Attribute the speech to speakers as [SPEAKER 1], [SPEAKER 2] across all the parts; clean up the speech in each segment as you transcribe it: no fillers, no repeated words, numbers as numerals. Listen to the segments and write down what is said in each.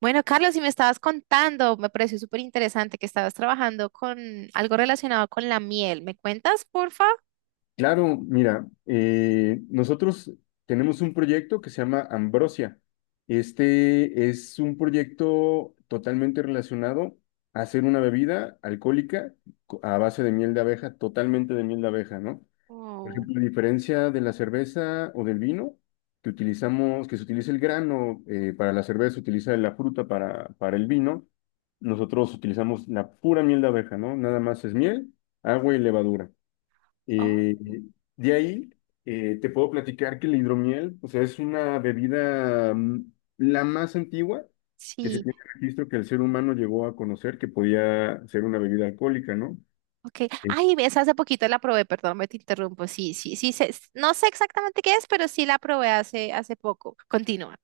[SPEAKER 1] Bueno, Carlos, si me estabas contando, me pareció súper interesante que estabas trabajando con algo relacionado con la miel. ¿Me cuentas, porfa?
[SPEAKER 2] Claro, mira, nosotros tenemos un proyecto que se llama Ambrosia. Este es un proyecto totalmente relacionado a hacer una bebida alcohólica a base de miel de abeja, totalmente de miel de abeja, ¿no? Por
[SPEAKER 1] Oh.
[SPEAKER 2] ejemplo, a diferencia de la cerveza o del vino, que se utiliza el grano para la cerveza, se utiliza la fruta para el vino, nosotros utilizamos la pura miel de abeja, ¿no? Nada más es miel, agua y levadura.
[SPEAKER 1] Oh,
[SPEAKER 2] Eh, de ahí te puedo platicar que la hidromiel, o sea, es una bebida la más antigua que se
[SPEAKER 1] sí.
[SPEAKER 2] tiene registro que el ser humano llegó a conocer que podía ser una bebida alcohólica, ¿no?
[SPEAKER 1] Ok. Ay, ves, hace poquito la probé, perdón, me te interrumpo. Sí, sí, sí, no sé exactamente qué es, pero sí la probé hace poco. Continúa.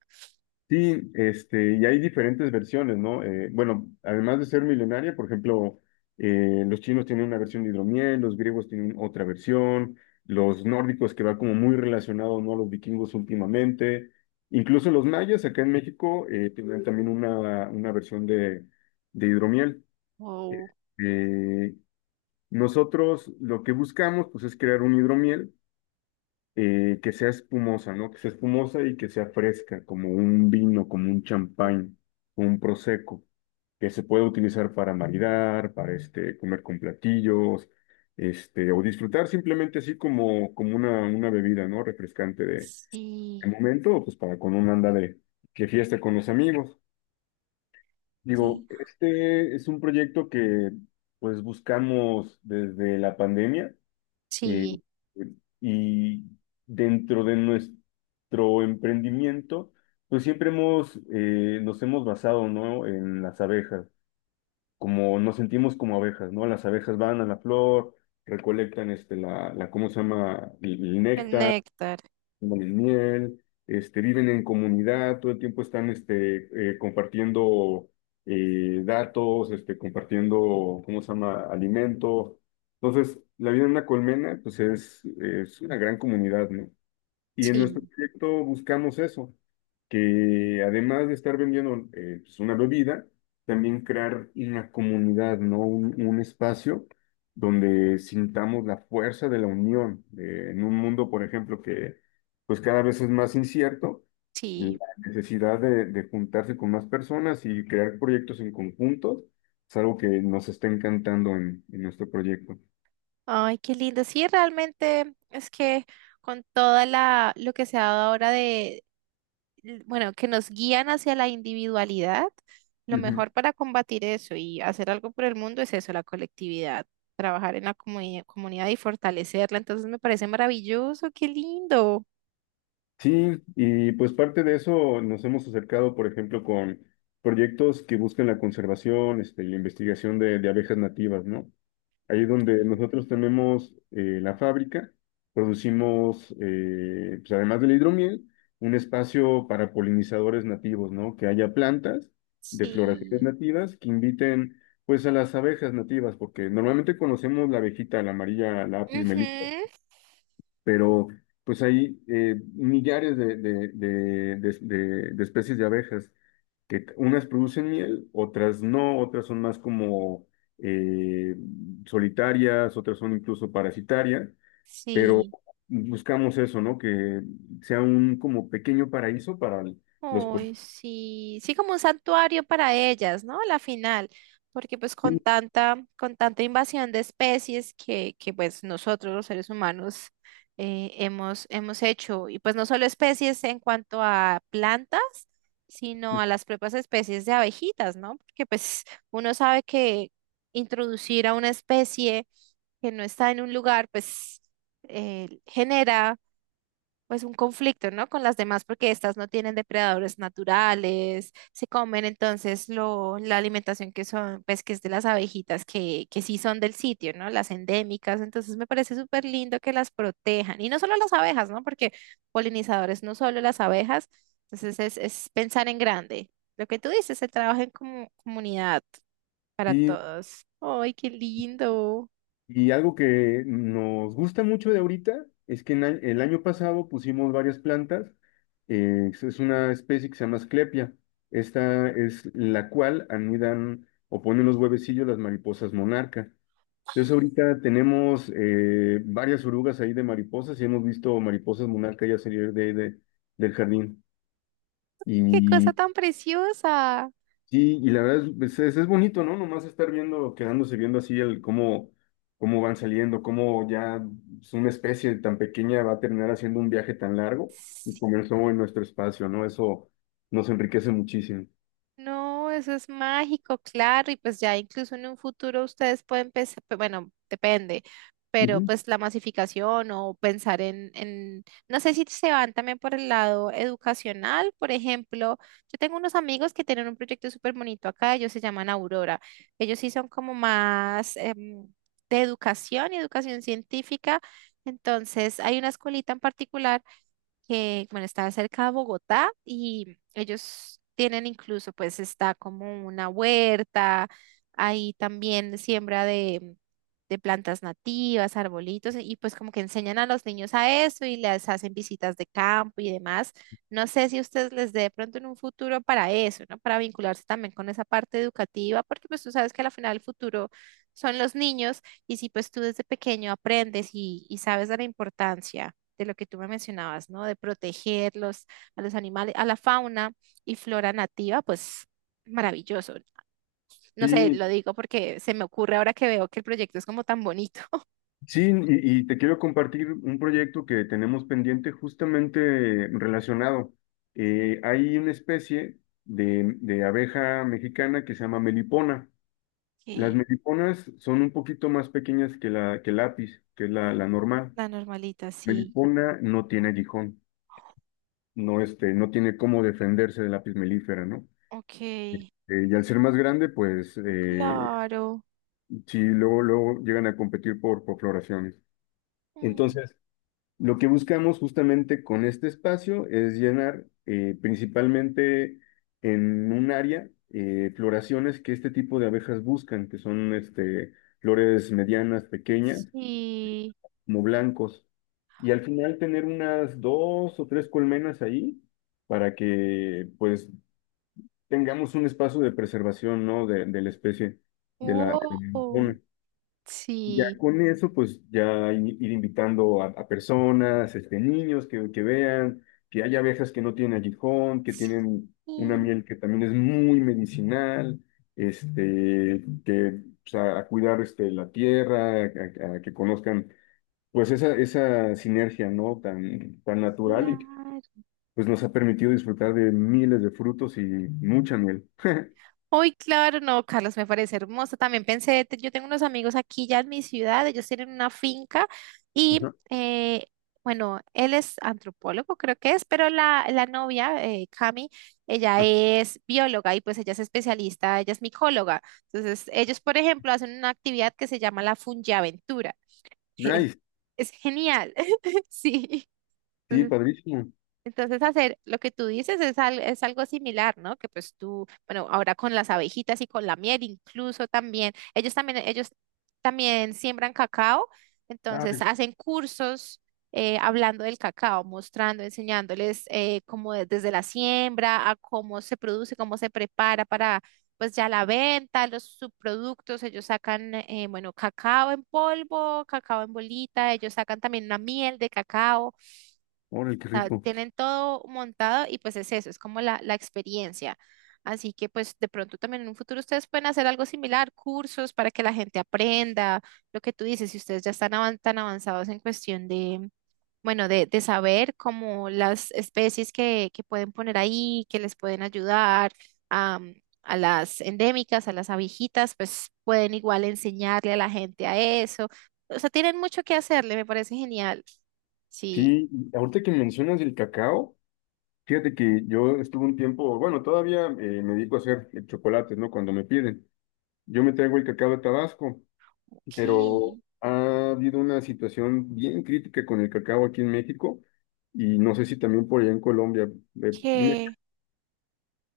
[SPEAKER 2] Sí, este, y hay diferentes versiones, ¿no? Bueno, además de ser milenaria, por ejemplo, los chinos tienen una versión de hidromiel, los griegos tienen otra versión, los nórdicos, que va como muy relacionado, ¿no?, a los vikingos últimamente, incluso los mayas acá en México tienen también una versión de hidromiel.
[SPEAKER 1] Oh,
[SPEAKER 2] Eh, Nosotros lo que buscamos, pues, es crear un hidromiel que sea espumosa, ¿no? Que sea espumosa y que sea fresca, como un vino, como un champán, como un prosecco, que se puede utilizar para maridar, para este, comer con platillos, este, o disfrutar simplemente así como una bebida, ¿no? Refrescante de
[SPEAKER 1] Sí,
[SPEAKER 2] momento, o pues para con una anda de fiesta con los amigos.
[SPEAKER 1] sí,
[SPEAKER 2] Digo, este es un proyecto que pues buscamos desde la pandemia eh,
[SPEAKER 1] sí,
[SPEAKER 2] eh, y dentro de nuestro emprendimiento, pues siempre nos hemos basado, ¿no?, en las abejas, como nos sentimos como abejas, ¿no? Las abejas van a la flor, recolectan este, la, ¿cómo se llama?, el
[SPEAKER 1] el
[SPEAKER 2] néctar,
[SPEAKER 1] néctar,
[SPEAKER 2] toman el miel, este, viven en comunidad, todo el tiempo están este, compartiendo datos, este, compartiendo, ¿cómo se llama?, alimento. Entonces, la vida en una colmena, pues es una gran comunidad, ¿no? Y en nuestro
[SPEAKER 1] sí,
[SPEAKER 2] proyecto buscamos eso, que además de estar vendiendo pues, una bebida, también crear una comunidad, ¿no? Un espacio donde sintamos la fuerza de la unión, en un mundo, por ejemplo, que pues cada vez es más incierto, y
[SPEAKER 1] sí.
[SPEAKER 2] la necesidad de juntarse con más personas y crear proyectos en conjunto es algo que nos está encantando en nuestro proyecto.
[SPEAKER 1] Ay, qué lindo. Sí, realmente es que con toda la lo que se ha dado ahora de bueno, que nos guían hacia la individualidad, lo mejor para combatir eso y hacer algo por el mundo es eso, la colectividad, trabajar en la comunidad y fortalecerla. Entonces me parece maravilloso, qué lindo.
[SPEAKER 2] Sí, y pues parte de eso nos hemos acercado, por ejemplo, con proyectos que buscan la conservación, este, y la investigación de abejas nativas, ¿no? Ahí donde
[SPEAKER 1] Mm.
[SPEAKER 2] nosotros tenemos la fábrica, producimos, pues además del hidromiel, un espacio para polinizadores nativos, ¿no? Que haya plantas de floraciones
[SPEAKER 1] Sí.
[SPEAKER 2] nativas que inviten, pues, a las abejas nativas, porque normalmente conocemos la abejita, la amarilla, la Apis
[SPEAKER 1] Ujú.
[SPEAKER 2] mellifera, pero pues hay millares de especies de abejas, que unas producen miel, otras no, otras son más como eh, solitarias, otras son incluso parasitarias, pero
[SPEAKER 1] Sí.
[SPEAKER 2] buscamos eso, ¿no? Que sea un como pequeño paraíso para los... por-
[SPEAKER 1] Uy, sí, sí, como un santuario para ellas, ¿no? La final, porque pues con
[SPEAKER 2] Sí,
[SPEAKER 1] con tanta invasión de especies que pues nosotros los seres humanos hemos hecho, y pues no solo especies en cuanto a plantas, sino a las propias especies de abejitas, ¿no? Porque pues uno sabe que introducir a una especie que no está en un lugar, pues genera pues un conflicto, ¿no? Con las demás porque estas no tienen depredadores naturales, se comen entonces lo, la alimentación que son, pues que es de las abejitas que sí son del sitio, ¿no? Las endémicas, entonces me parece súper lindo que las protejan y no solo las abejas, ¿no? Porque polinizadores no solo las abejas, entonces es pensar en grande. Lo que tú dices, se trabaja en comunidad para
[SPEAKER 2] sí,
[SPEAKER 1] todos. ¡Ay, qué lindo!
[SPEAKER 2] y algo que nos gusta mucho de ahorita es que en el año pasado pusimos varias plantas. Es una especie que se llama Asclepia. Esta es la cual anidan o ponen los huevecillos las mariposas monarca. Entonces ahorita tenemos varias orugas ahí de mariposas y hemos visto mariposas monarca ya salir del jardín.
[SPEAKER 1] ¡Qué cosa
[SPEAKER 2] y
[SPEAKER 1] tan preciosa!
[SPEAKER 2] Sí, y la verdad es bonito, ¿no? Nomás estar viendo, quedándose viendo así el cómo, cómo van saliendo, cómo ya pues, una especie tan pequeña va a terminar haciendo un viaje tan largo y comenzó en nuestro espacio, ¿no? Eso nos enriquece muchísimo.
[SPEAKER 1] No, eso es mágico, claro, y pues ya incluso en un futuro ustedes pueden pensar, bueno, depende, pero
[SPEAKER 2] Ujú.
[SPEAKER 1] pues la masificación o pensar en, no sé si se van también por el lado educacional, por ejemplo, yo tengo unos amigos que tienen un proyecto súper bonito acá, ellos se llaman Aurora, ellos sí son como más de educación y educación científica, entonces hay una escuelita en particular que, bueno, está cerca de Bogotá y ellos tienen incluso, pues está como una huerta, ahí también siembra de plantas nativas, arbolitos, y pues como que enseñan a los niños a eso y les hacen visitas de campo y demás. No sé si ustedes les dé de pronto en un futuro para eso, ¿no? Para vincularse también con esa parte educativa, porque pues tú sabes que al final el futuro son los niños y si pues tú desde pequeño aprendes y sabes de la importancia de lo que tú me mencionabas, ¿no? De protegerlos a los animales, a la fauna y flora nativa, pues maravilloso. No sé,
[SPEAKER 2] Sí,
[SPEAKER 1] lo digo porque se me ocurre ahora que veo que el proyecto es como tan bonito.
[SPEAKER 2] sí, y te quiero compartir un proyecto que tenemos pendiente justamente relacionado. Hay una especie de abeja mexicana que se llama melipona. Las
[SPEAKER 1] Ok,
[SPEAKER 2] meliponas son un poquito más pequeñas que la que el lápiz, que es la normal.
[SPEAKER 1] la normalita, sí.
[SPEAKER 2] Melipona no tiene aguijón, no, este, no tiene cómo defenderse del lápiz melífera, ¿no?
[SPEAKER 1] Ok,
[SPEAKER 2] Y al ser más grande, pues
[SPEAKER 1] claro.
[SPEAKER 2] sí, luego, luego llegan a competir por floraciones.
[SPEAKER 1] Mm.
[SPEAKER 2] Entonces, lo que buscamos justamente con este espacio es llenar principalmente en un área floraciones que este tipo de abejas buscan, que son este, flores medianas, pequeñas
[SPEAKER 1] Sí.
[SPEAKER 2] como blancos. Y al final tener unas dos o tres colmenas ahí para que pues tengamos un espacio de preservación, ¿no? De la especie, de la
[SPEAKER 1] Wow.
[SPEAKER 2] megafauna. Ya
[SPEAKER 1] Sí.
[SPEAKER 2] con eso, pues ya ir invitando a personas, este, niños que vean, que hay abejas que no tienen aguijón, que tienen
[SPEAKER 1] Sí,
[SPEAKER 2] una miel que también es muy medicinal, este, que, o sea, a cuidar este, la tierra, a, a que conozcan pues esa sinergia, ¿no? Tan, tan natural y
[SPEAKER 1] claro.
[SPEAKER 2] pues nos ha permitido disfrutar de miles de frutos y mucha miel.
[SPEAKER 1] Uy, claro, no, Carlos, me parece hermoso. También pensé, yo tengo unos amigos aquí ya en mi ciudad, ellos tienen una finca y,
[SPEAKER 2] Ajá.
[SPEAKER 1] bueno, él es antropólogo, creo que es, pero la novia, Cami, ella
[SPEAKER 2] Ah,
[SPEAKER 1] es bióloga y pues ella es especialista, ella es micóloga. Entonces, ellos, por ejemplo, hacen una actividad que se llama la fungiaventura. Es,
[SPEAKER 2] nice,
[SPEAKER 1] es genial, sí.
[SPEAKER 2] sí, padrísimo.
[SPEAKER 1] Entonces, hacer lo que tú dices es, es algo similar, ¿no? Que pues tú, bueno, ahora con las abejitas y con la miel incluso también, ellos también, ellos también siembran cacao, entonces
[SPEAKER 2] Ay,
[SPEAKER 1] hacen cursos hablando del cacao, mostrando, enseñándoles cómo desde la siembra a cómo se produce, cómo se prepara para pues ya la venta, los subproductos, ellos sacan, bueno, cacao en polvo, cacao en bolita, ellos sacan también una miel de cacao
[SPEAKER 2] órale, qué
[SPEAKER 1] sea,
[SPEAKER 2] rico.
[SPEAKER 1] tienen todo montado y pues es eso, es como la experiencia. Así que pues de pronto también en un futuro ustedes pueden hacer algo similar, cursos para que la gente aprenda, lo que tú dices, si ustedes ya están tan avanzados en cuestión de, bueno, de saber como las especies que pueden poner ahí, que les pueden ayudar a, a las endémicas, a las abejitas, pues pueden igual enseñarle a la gente a eso. O sea, tienen mucho que hacerle, me parece genial. Sí,
[SPEAKER 2] Sí, y ahorita que mencionas el cacao, fíjate que yo estuve un tiempo, bueno, todavía me dedico a hacer chocolates, ¿no? Cuando me piden. Yo me traigo el cacao de Tabasco,
[SPEAKER 1] ok.
[SPEAKER 2] pero ha habido una situación bien crítica con el cacao aquí en México y no sé si también por allá en Colombia, una
[SPEAKER 1] Que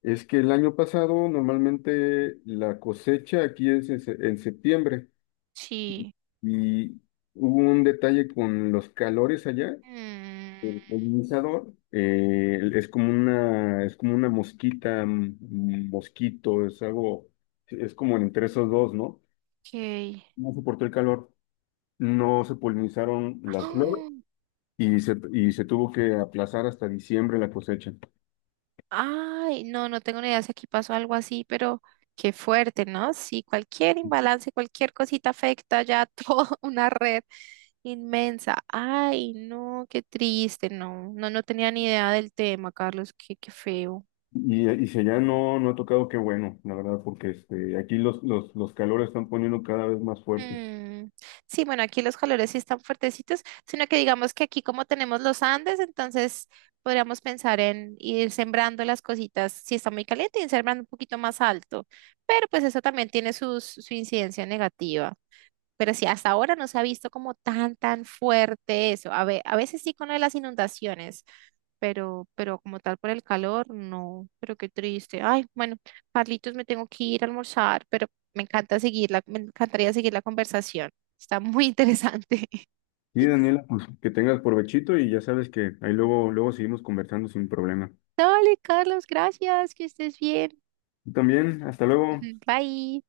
[SPEAKER 2] Es que el año pasado normalmente la cosecha aquí es en septiembre
[SPEAKER 1] sí.
[SPEAKER 2] y hubo un detalle con los calores allá.
[SPEAKER 1] Mm.
[SPEAKER 2] El polinizador es como una mosquita, mosquito, es algo, es como entre esos dos, ¿no?
[SPEAKER 1] Que
[SPEAKER 2] No soportó el calor, no se polinizaron las flores y se tuvo que aplazar hasta diciembre la cosecha.
[SPEAKER 1] ay, no, no tengo ni idea si aquí pasó algo así, pero qué fuerte, ¿no? Sí, cualquier imbalance, cualquier cosita afecta ya toda una red inmensa. Ay, no, qué triste, no, no, no tenía ni idea del tema, Carlos, qué, qué feo.
[SPEAKER 2] Y si allá no, no ha tocado, qué bueno, la verdad, porque este, aquí los calores están poniendo cada vez más fuertes.
[SPEAKER 1] Mm. Sí, bueno, aquí los calores sí están fuertecitos, sino que digamos que aquí como tenemos los Andes, entonces podríamos pensar en ir sembrando las cositas, si está muy caliente, ir sembrando un poquito más alto, pero pues eso también tiene su incidencia negativa. Pero sí, hasta ahora no se ha visto como tan, tan fuerte eso. A veces sí con lo de las inundaciones, pero como tal por el calor, no, pero qué triste. Ay, bueno, Carlitos, me tengo que ir a almorzar, pero me encanta seguirla, me encantaría seguir la conversación. Está muy interesante.
[SPEAKER 2] Sí, Daniela, pues que tengas provechito y ya sabes que ahí luego, luego seguimos conversando sin problema.
[SPEAKER 1] Dale, Carlos, gracias, que estés bien.
[SPEAKER 2] Tú también, hasta luego.
[SPEAKER 1] Bye.